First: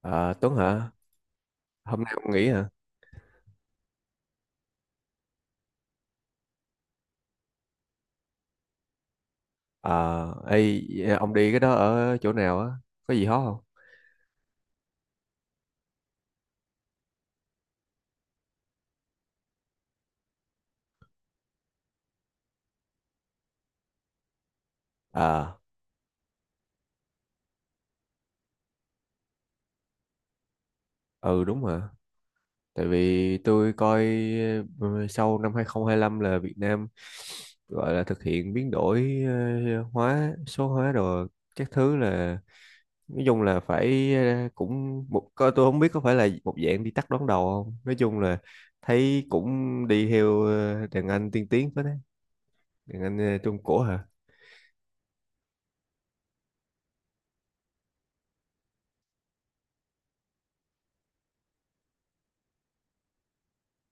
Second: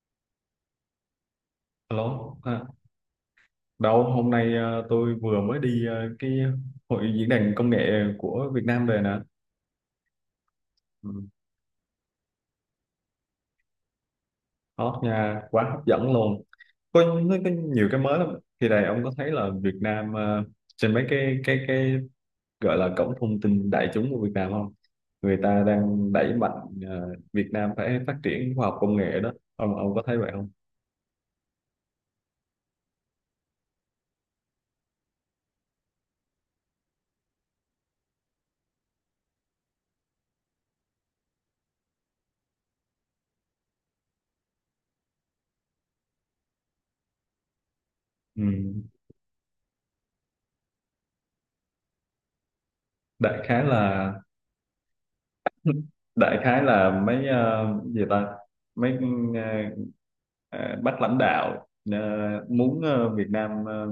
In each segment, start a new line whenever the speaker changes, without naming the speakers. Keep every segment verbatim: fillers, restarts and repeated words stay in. Ờ, Tuấn hả? Hôm nay ông
Alo,
nghỉ
à,
hả?
đâu hôm nay ờ, tôi vừa mới đi ờ, cái hội diễn đàn công nghệ của Việt Nam về nè.
Ờ, ê,
Ừ.
ông đi cái đó ở chỗ nào á? Có gì hot không?
Hot nha, quá hấp dẫn luôn. Có, nó có nhiều cái mới lắm. Thì này ông có thấy là Việt Nam ờ, trên mấy cái cái cái gọi là cổng thông tin đại chúng của Việt Nam không? Người
Ờ,
ta đang đẩy mạnh ờ, Việt Nam phải phát triển khoa học công nghệ đó. Ông ông có thấy vậy không?
ừ đúng hả? Tại vì tôi coi ừ, sau năm hai không hai lăm là Việt Nam gọi là thực hiện biến đổi ờ, hóa, số hóa rồi các thứ là nói chung là phải ờ, cũng một có, tôi không biết có phải là một dạng đi tắt đón đầu không? Nói chung là
Ừ.
thấy cũng đi theo ờ, đàn anh tiên tiến phết đấy, đàn anh ờ,
Đại
Trung
khái
Cổ hả?
là đại khái là mấy ờ, gì ta mấy ờ, ờ, bác lãnh đạo ờ, muốn ờ, Việt Nam ờ,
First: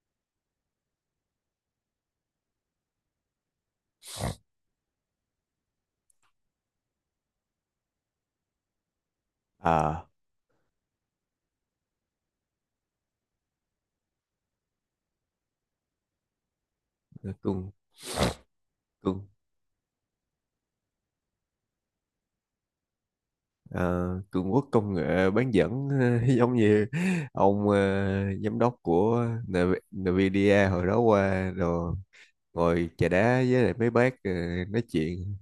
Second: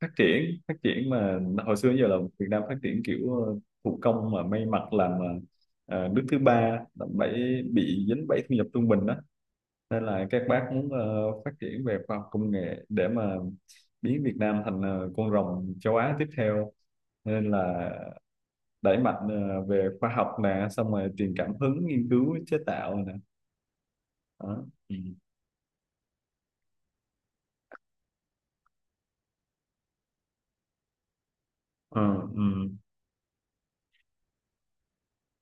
phát triển phát triển mà hồi xưa giờ là Việt Nam phát triển kiểu ờ, thủ công mà may mặc làm ờ, nước thứ ba làm bẫy bị dính bẫy thu nhập trung bình đó nên
Ờ.
là các bác muốn ờ, phát triển về khoa học công nghệ để mà biến Việt Nam thành ờ, con rồng châu Á tiếp theo nên
Cùng
là đẩy mạnh
cường
ờ, về khoa học nè xong rồi truyền cảm hứng nghiên cứu chế tạo nè
ờ, Cường
đó.
quốc công
Ừ.
nghệ bán dẫn giống như ông, ờ, giám đốc của Nv- Nvidia hồi đó qua rồi
Ờ, ừ,
ngồi chà đá với lại mấy bác, ờ, nói chuyện,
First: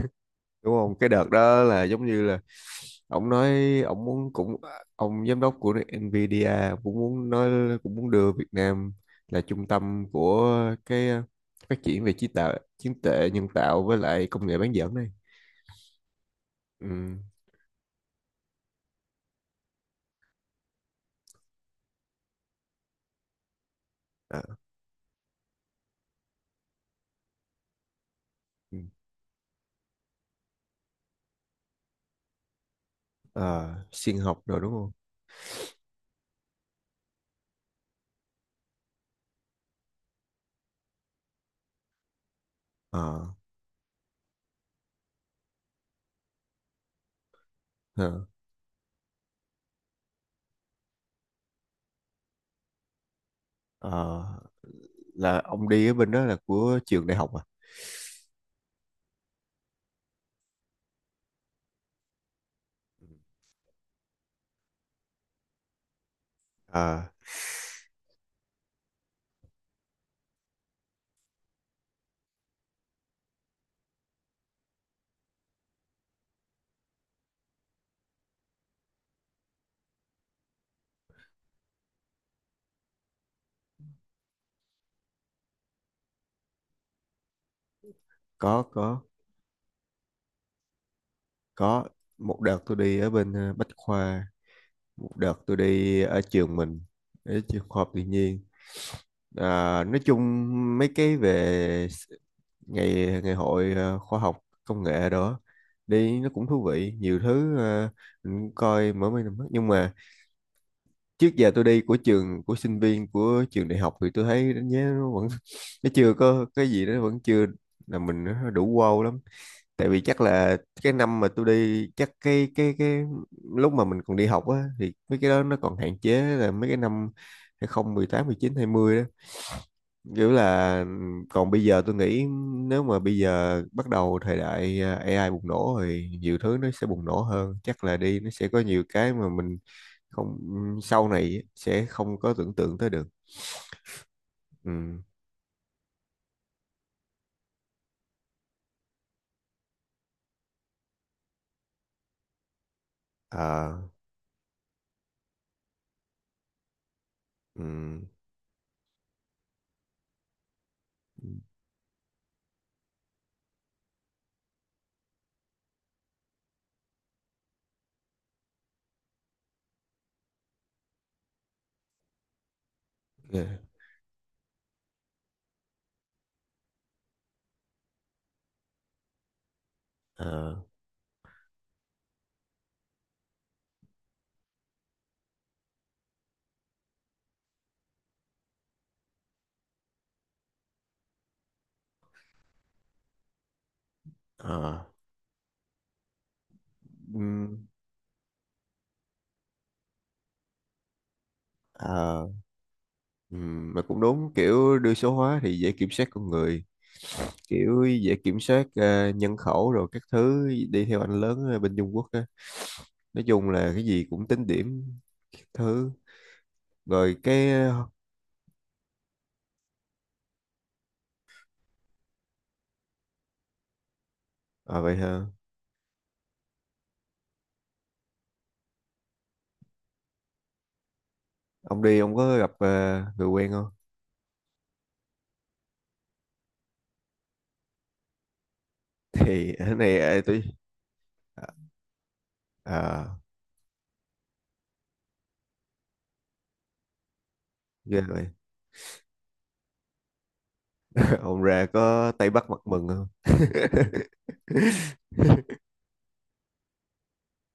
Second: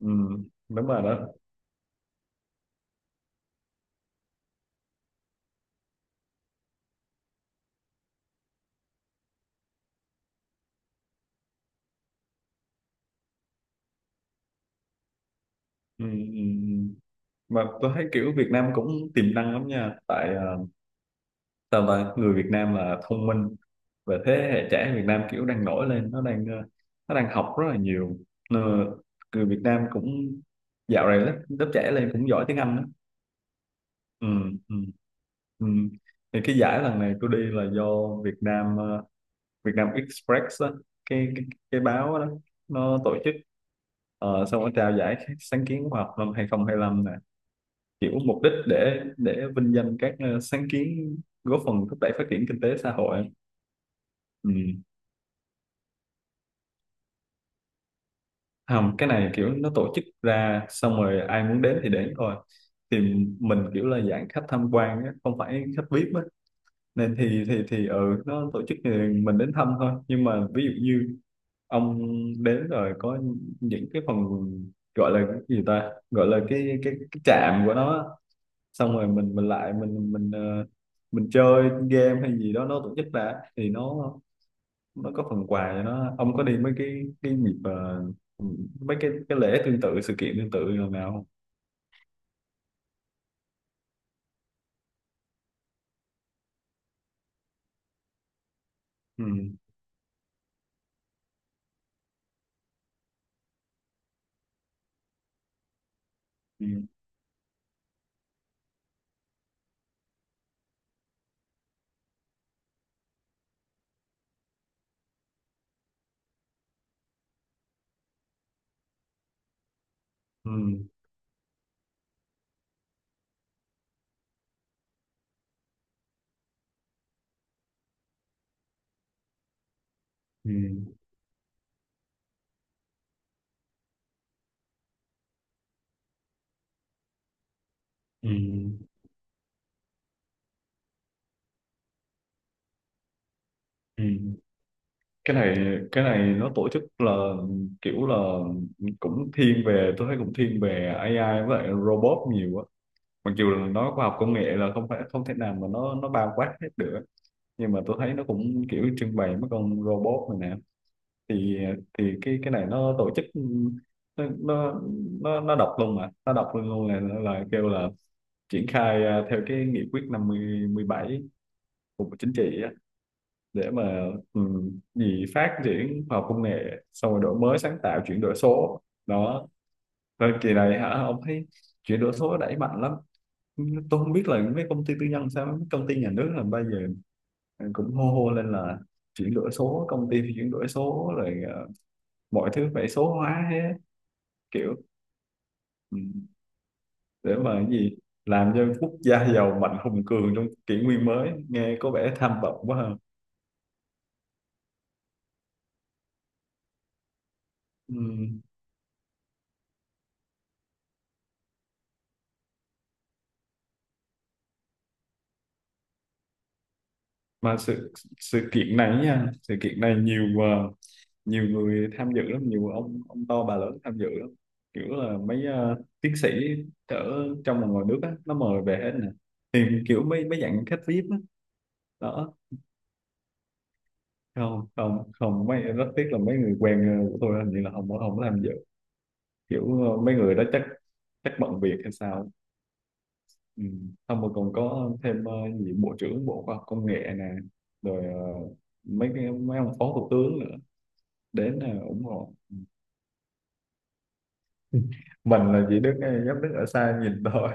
ừ,
đúng
đúng
không?
rồi
Cái
đó.
đợt đó là giống như là ông nói, ông muốn, cũng ông giám đốc của Nvidia cũng muốn nói, cũng muốn đưa Việt Nam là trung tâm của cái ờ, phát triển về trí tạo trí tuệ nhân tạo với lại công nghệ bán dẫn này.
Ừ, ừ. Ừ.
Ừ.
Mà tôi thấy kiểu Việt Nam cũng tiềm năng lắm nha, tại ờ, sao ta người Việt Nam là thông minh và thế
À,
hệ trẻ Việt Nam kiểu đang nổi lên, nó đang ờ, nó đang học rất là nhiều. Ờ,
ừ.
người Việt Nam cũng dạo này lớp, lớp trẻ lên cũng giỏi tiếng Anh đó.
ờ, Sinh
Ừ,
học rồi đúng
ừ.
không?
Ừ. Thì cái giải lần này tôi đi là do Việt Nam ờ, Việt Nam Express đó, cái, cái cái báo đó nó tổ
ờ
chức, ờ, xong nó trao giải sáng kiến khoa học năm hai không hai lăm nè, kiểu
ờ,
mục đích để để vinh danh các ờ, sáng kiến góp phần thúc đẩy phát triển kinh tế xã hội.
ờ,
Ừ.
là ông đi ở bên đó là của trường đại học à?
Không, cái này kiểu nó tổ chức ra xong rồi ai muốn đến thì đến thôi, thì mình kiểu là dạng khách tham quan á, không phải khách vi ai pi á,
Ờ,
nên thì thì thì ừ nó tổ chức thì mình đến thăm thôi. Nhưng mà ví dụ như ông đến rồi có những cái phần gọi là cái gì ta, gọi là cái cái, cái trạm của nó á. Xong rồi mình mình lại mình mình ờ, mình chơi game hay gì đó nó tổ chức đã thì nó nó có phần quà cho nó. Ông có đi mấy cái cái dịp ờ,
có
mấy
có
cái cái lễ tương tự, sự kiện tương tự nào nào không?
có. Một đợt tôi đi ở bên ờ, Bách Khoa, một đợt tôi đi ở trường mình, ở trường khoa học tự nhiên.
Ừ,
Ờ, nói chung mấy cái về s- ngày ngày hội ờ, khoa học công nghệ đó, đi nó cũng thú
ừ,
vị nhiều thứ. Ờ, mình cũng coi mỗi mấy năm nhưng mà trước giờ tôi đi của trường, của sinh viên, của trường đại học thì tôi thấy đánh giá nó vẫn nó chưa có cái gì đó, vẫn chưa là mình, nó đủ wow lắm. Tại vì chắc
ừ,
là cái năm mà tôi đi, chắc cái cái cái lúc mà mình còn đi học á, thì mấy cái đó nó còn hạn chế, là mấy cái năm hai không mười tám mười chín hai mươi đó, kiểu
ừ,
là còn bây giờ tôi nghĩ nếu mà bây giờ bắt đầu thời đại à, a i bùng nổ thì nhiều thứ nó sẽ bùng nổ hơn, chắc là đi nó
ừ,
sẽ có nhiều cái mà mình không, sau này sẽ không có tưởng tượng tới được.
ừ, ừ.
Ừ.
cái này cái này nó tổ chức là kiểu là cũng thiên về, tôi thấy cũng thiên về a i với lại robot nhiều á, mặc dù là
Ờ.
nó khoa học công nghệ là không phải không thể nào mà nó nó bao quát hết được.
Ừ.
Nhưng mà tôi thấy nó cũng kiểu trưng bày mấy con robot này nè. thì thì cái cái này nó tổ chức, nó nó nó, nó đọc luôn, mà nó đọc luôn luôn là là kêu là triển khai à, theo cái nghị quyết năm mươi mười bảy của Bộ Chính trị á,
Yeah.
để mà um, gì phát triển khoa học công nghệ xong rồi đổi mới sáng tạo, chuyển đổi số đó. Rồi kỳ
Ờ.
này hả, ông thấy chuyển đổi số đẩy mạnh lắm. Tôi không biết là mấy công ty tư nhân sao, mấy công ty nhà nước là bây giờ cũng hô hô lên là chuyển đổi số, công ty thì chuyển đổi số, rồi ờ, mọi thứ phải số hóa hết kiểu,
Ờ.
ừ, để mà
Ừ.
cái gì làm cho quốc gia giàu mạnh hùng cường trong kỷ nguyên mới, nghe có vẻ
Ờ.
tham vọng quá ha.
Ừ. Mà cũng đúng, kiểu đưa số hóa thì dễ kiểm soát con người, kiểu
Ừ.
dễ kiểm soát ờ, nhân khẩu rồi các thứ, đi theo anh lớn ở bên Trung Quốc. Nói chung là cái gì cũng tính điểm, các thứ, rồi cái
Mà
ờ,
sự sự kiện này nha, sự kiện này nhiều ờ, nhiều người tham dự lắm, nhiều ông ông to bà lớn tham dự lắm,
à
kiểu
vậy
là
hả?
mấy ờ, tiến sĩ ở trong và ngoài nước á nó mời về hết nè, thì kiểu mấy mấy dạng khách vi ai pi á.
Ông đi ông
Đó,
có gặp ờ, người quen không?
không không không, mấy rất tiếc là mấy người quen ờ, của tôi hình như là không có- không có tham dự,
Thì cái
kiểu ờ,
này
mấy
ờ,
người
tôi
đó chắc chắc
à
bận việc hay sao.
à,
Ừ. Xong rồi còn có thêm ờ, gì bộ trưởng bộ khoa học công nghệ nè,
ghê
rồi ờ,
vậy.
mấy cái mấy ông phó thủ tướng nữa
Ông
đến
ra
là ủng
có Tây
hộ.
Bắc mặt mừng không?
Mình là chỉ đứng, dám đứng ở xa nhìn thôi,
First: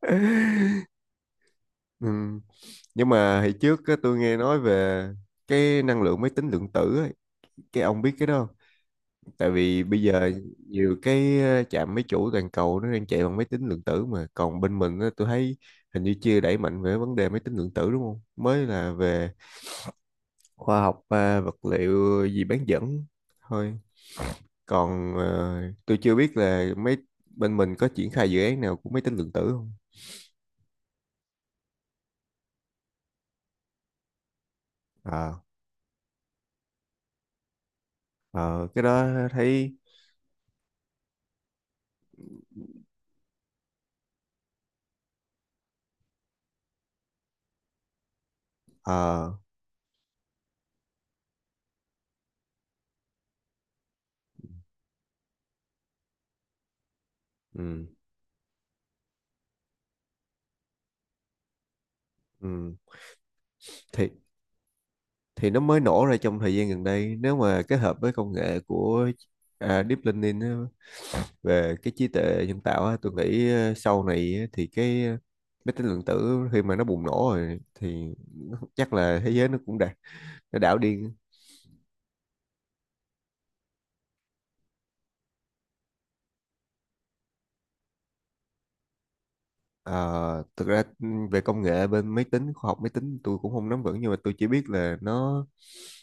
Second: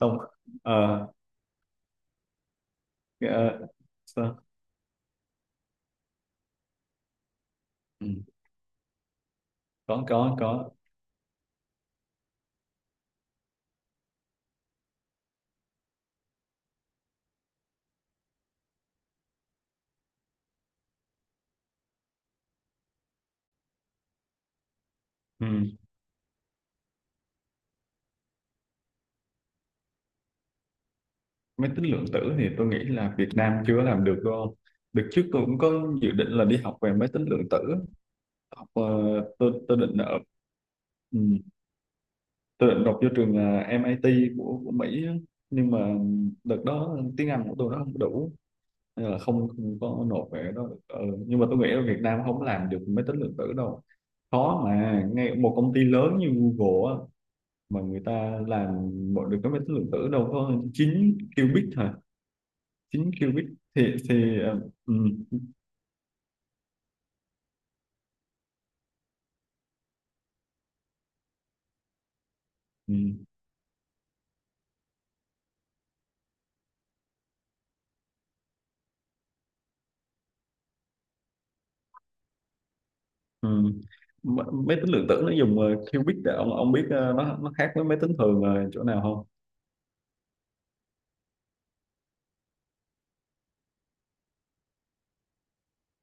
không. Ờ,
Ừ. Nhưng mà hồi
ờ,
trước á, tôi nghe
sao?
nói về cái năng lượng máy tính lượng tử ấy. Cái ông
Ừ.
biết cái đó không? Tại vì bây
Có
giờ
có có.
nhiều cái ờ, trạm máy chủ toàn cầu nó đang chạy bằng máy tính lượng tử, mà còn bên mình á, tôi thấy hình như chưa đẩy mạnh về vấn đề máy tính lượng tử, đúng không? Mới là về khoa học à, vật liệu gì bán dẫn thôi. Còn
Ừ.
ờ, tôi chưa biết là mấy bên mình có triển khai dự án nào của máy tính lượng tử không.
Máy tính lượng tử thì tôi nghĩ là Việt Nam chưa làm được đâu. Đợt trước
à,
tôi cũng có dự định là đi học về máy tính lượng tử, học
ờ, cái
ờ,
đó
tôi
thấy.
tôi định ở ừ, tôi định học vô trường ờ, mít của của Mỹ á. Nhưng mà đợt đó tiếng Anh của tôi nó không đủ, nên là
ờ,
không, không có nộp về đó. Ừ. Nhưng mà tôi nghĩ ở Việt Nam không làm được máy tính lượng tử đâu, khó mà ngay một công ty lớn như Google á, mà
ừ,
người ta làm mọi được cái máy tính lượng tử đâu có chín qubit hả,
ừ,
chín qubit thì
thì
thì ờ, ừ,
thì nó mới nổ ra trong thời gian gần đây, nếu mà kết hợp với công nghệ của à, Deep Learning á, về cái trí tuệ nhân tạo á, tôi
ừ,
nghĩ ờ, sau này á, thì cái ờ, máy tính lượng tử khi mà nó bùng nổ rồi thì nó- chắc là thế giới nó cũng đạt, nó đảo điên.
ừ. M- máy tính lượng tử nó dùng ờ, qubit, để ông ông biết ờ, nó nó khác với máy tính thường ờ, chỗ nào không.
Ờ, thực ra ừ, về công nghệ bên máy tính, khoa học máy tính tôi cũng không nắm vững, nhưng mà tôi chỉ biết là nó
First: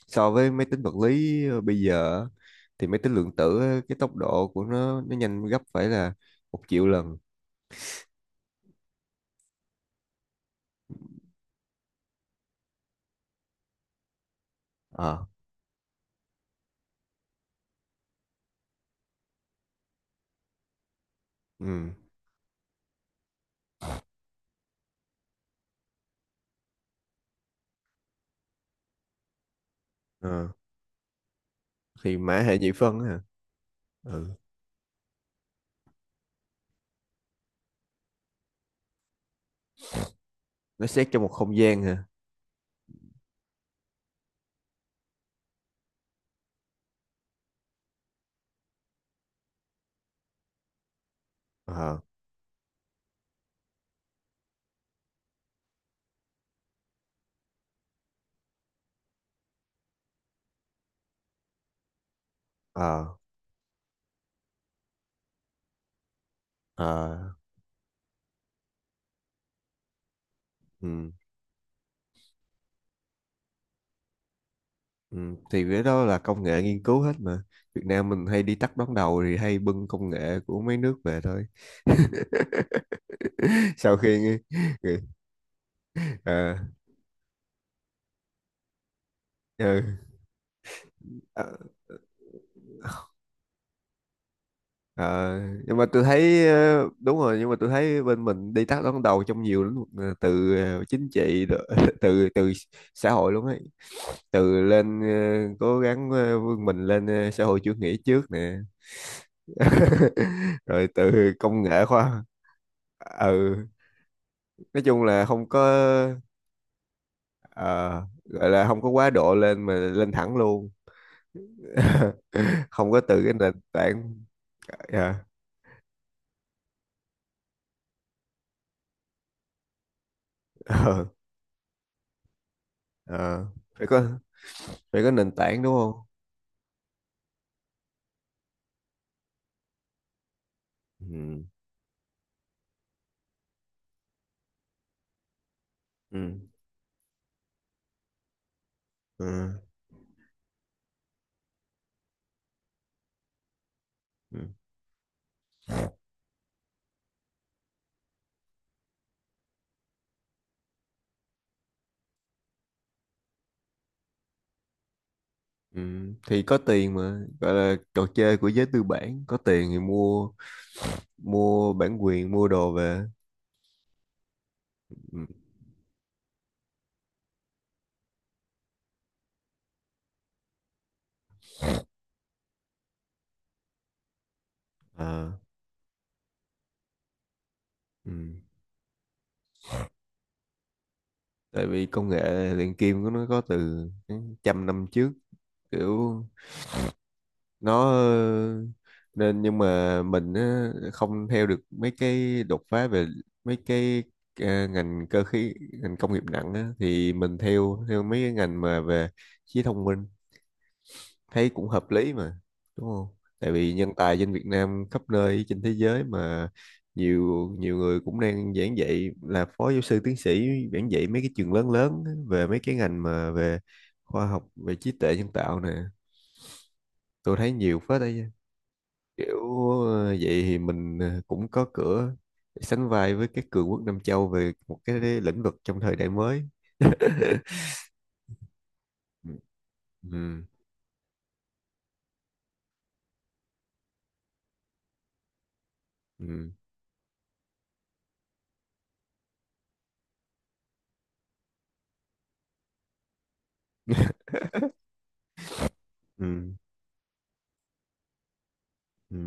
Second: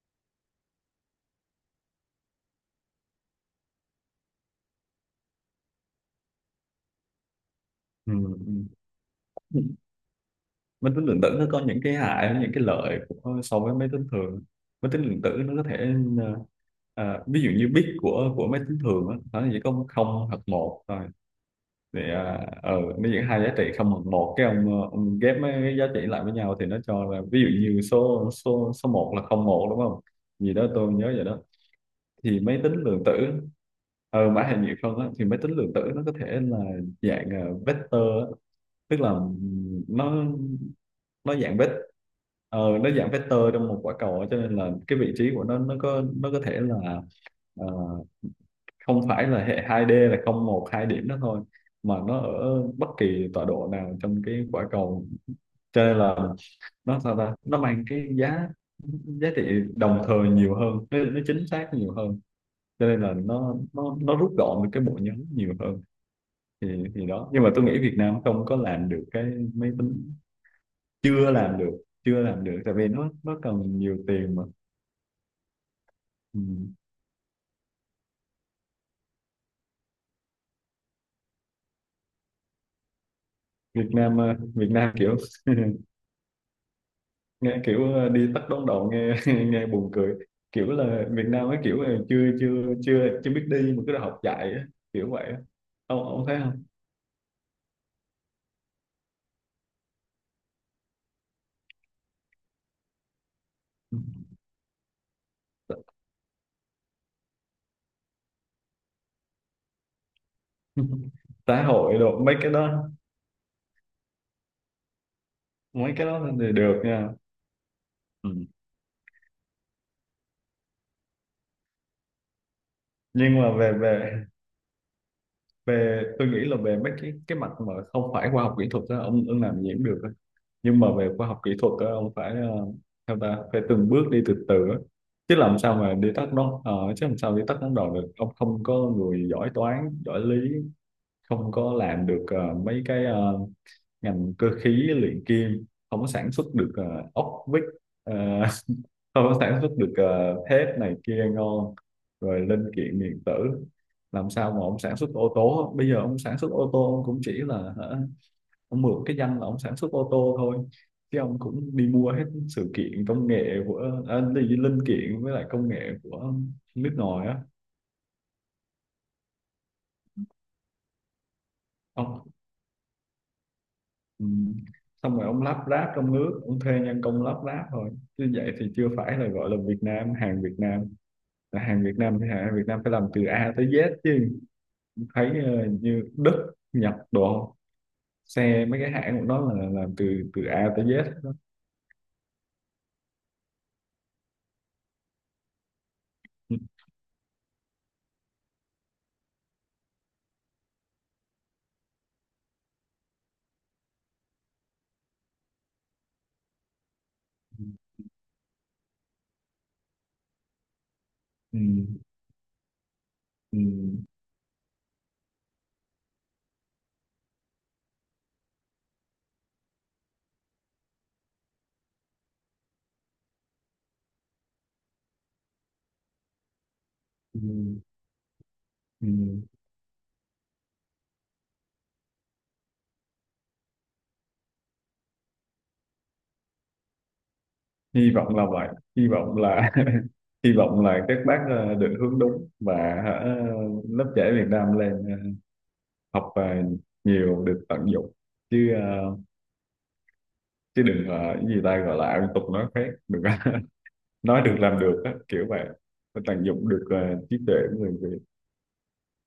so với máy tính vật lý ờ, bây giờ á, thì máy tính lượng tử á, cái tốc độ của nó nó nhanh gấp phải là một triệu lần.
Ừ, ừ. Máy tính lượng tử nó có những cái hại những cái lợi của, so với máy tính thường. Máy tính lượng
Ờ,
tử nó có thể ờ, ờ, ví dụ như bit của của máy tính thường á, nó chỉ có không hoặc một,
ừ,
thì à, ờ nó những hai giá trị không bằng một cái, ông ờ, ông ghép mấy cái giá trị lại với nhau thì nó cho là ví dụ như số số số một là không một đúng không,
ờ.
gì đó tôi nhớ vậy đó.
Thì mã
Thì
hệ
máy
nhị
tính
phân
lượng
á
tử,
hả? Ừ.
ờ mã hình như không á, thì máy tính lượng tử nó có thể là dạng ờ, vector á. Tức là ừm, nó
Nó xét trong một
nó
không
dạng vector,
gian hả?
ờ, nó dạng vector trong một quả cầu á. Cho nên là cái vị trí của nó, nó có nó có thể là à, không phải là hệ hai đê là không một hai điểm đó thôi, mà
Ờ,
nó ở bất kỳ tọa độ nào trong cái quả cầu, cho nên là nó sao ta nó mang cái giá giá trị đồng thời nhiều hơn, nó, nó chính xác nhiều hơn, cho nên
ờ.
là nó nó nó rút gọn được cái bộ nhớ nhiều hơn. thì thì đó.
À,
Nhưng mà tôi nghĩ Việt Nam không có làm được cái máy tính,
ừ,
chưa làm được, chưa làm được tại vì nó nó cần nhiều tiền mà.
ừ. Thì cái đó là
Ừ.
công nghệ nghiên cứu hết mà. Việt Nam mình hay đi tắt đón đầu thì hay bưng công nghệ của mấy nước về thôi.
Việt
Sau khi
Nam ờ,
nghe-
Việt Nam kiểu,
à,
nghe kiểu ờ, đi tắt đón đầu nghe nghe
ừ.
buồn cười, kiểu là Việt
ờ,
Nam ấy kiểu là chưa chưa chưa chưa biết đi mà cứ đòi học chạy á, kiểu vậy
Ờ,
á.
nhưng mà tôi
ông ông thấy
thấy
không?
ờ, đúng rồi, nhưng mà tôi thấy bên mình đi tắt đón đầu trong nhiều lĩnh vực ờ, từ ờ, chính trị đ- từ từ xã hội luôn ấy, từ lên ờ, cố gắng ờ, vươn mình lên ờ, xã hội chủ nghĩa trước nè
Ừ.
rồi từ công
Xã
nghệ
hội đồ
khoa
mấy cái đó,
ừ, nói chung là không có
mấy cái đó thì được nha.
ờ,
Ừ.
gọi là không có quá độ lên mà lên thẳng luôn. Không có từ cái
Nhưng mà
nền
về
tảng.
về
Dạ,
về tôi nghĩ là về mấy cái cái mặt mà không phải khoa học kỹ thuật á, ông ông làm gì cũng được. Nhưng mà
ờ,
về khoa học kỹ thuật á, ông phải ờ, theo ta
ờ,
phải
phải
từng
có
bước đi từ từ á.
phải có nền
Chứ làm
tảng đúng
sao mà
không?
đi tắt nó ờ, chứ làm sao đi tắt đón đầu được, ông không có người giỏi toán giỏi lý,
Ừ.
không có làm được ờ, mấy cái ờ, ngành cơ khí luyện kim, không có
Ừ.
sản xuất được ờ, ốc vít, ờ, không có sản
Ừ.
xuất được ờ, thép này kia ngon, rồi linh kiện điện tử, làm
Ừ.
sao mà ông sản xuất ô tô? Bây giờ ông sản xuất ô tô, ông cũng chỉ là hả, ông mượn cái danh là ông sản xuất ô tô thôi, chứ ông cũng đi mua hết sự kiện công nghệ của à, đi linh kiện với lại công
Ừ.
nghệ của
Thì có
nước
tiền mà,
ngoài á.
gọi là trò chơi của giới tư bản, có tiền thì mua, mua bản
Ông,
quyền, mua đồ về.
ừ. Xong
Ừ.
rồi ông lắp ráp trong nước, ông thuê nhân công lắp ráp thôi, chứ vậy thì chưa phải là gọi là Việt Nam, hàng Việt Nam là hàng Việt Nam thì hàng Việt Nam phải làm từ A tới Z chứ. Thấy
Ờ.
ờ, như Đức Nhật đồ,
Ừ.
xe mấy cái hãng của nó là làm từ từ A tới Z đó.
Tại vì công nghệ luyện kim của nó có từ trăm năm trước, kiểu
Ừ.
nó ờ, nên nhưng mà mình á, không theo được mấy cái đột phá về mấy cái ờ, ngành cơ khí, ngành công nghiệp nặng á, thì mình theo theo mấy cái ngành mà về trí thông minh, thấy
Ừ.
cũng hợp lý mà, đúng không? Tại
Ừ.
vì nhân tài trên Việt Nam khắp nơi trên thế giới mà, nhiều nhiều người cũng đang giảng dạy, là phó giáo sư tiến sĩ giảng dạy mấy cái trường lớn lớn á, về mấy cái ngành mà về khoa học, về trí tuệ nhân tạo nè, tôi
Ừ.
thấy nhiều phết đấy chứ. Kiểu
Ừ.
ờ, vậy thì mình ờ, cũng có cửa để sánh vai với các cường quốc Nam Châu về một cái lĩnh vực trong thời đại mới.
Hy vọng là vậy, hy
Ừ.
vọng là
Ừ.
hy vọng là các bác ờ, định hướng đúng và hả, lớp trẻ Việt Nam lên ờ, học ờ,
Ừ.
nhiều được tận dụng. Chứ ờ, chứ đừng ờ, cái gì ta, gọi là ăn tục nói khác, đừng có- nói được làm được á, kiểu vậy. Phải tận
Ừ.
dụng được ờ, trí tuệ của người Việt.
Ừ.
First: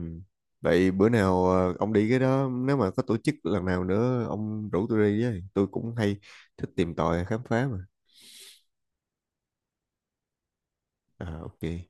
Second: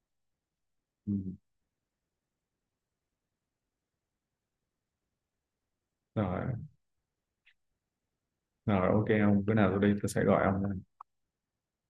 Vậy bữa
Ừ.
nào ờ, ông đi cái đó, nếu mà có tổ chức lần nào nữa ông rủ tôi đi với, tôi cũng hay
Rồi,
thích tìm tòi khám phá mà.
rồi ok, ông bữa nào tôi đi tôi sẽ gọi ông.
À, ok.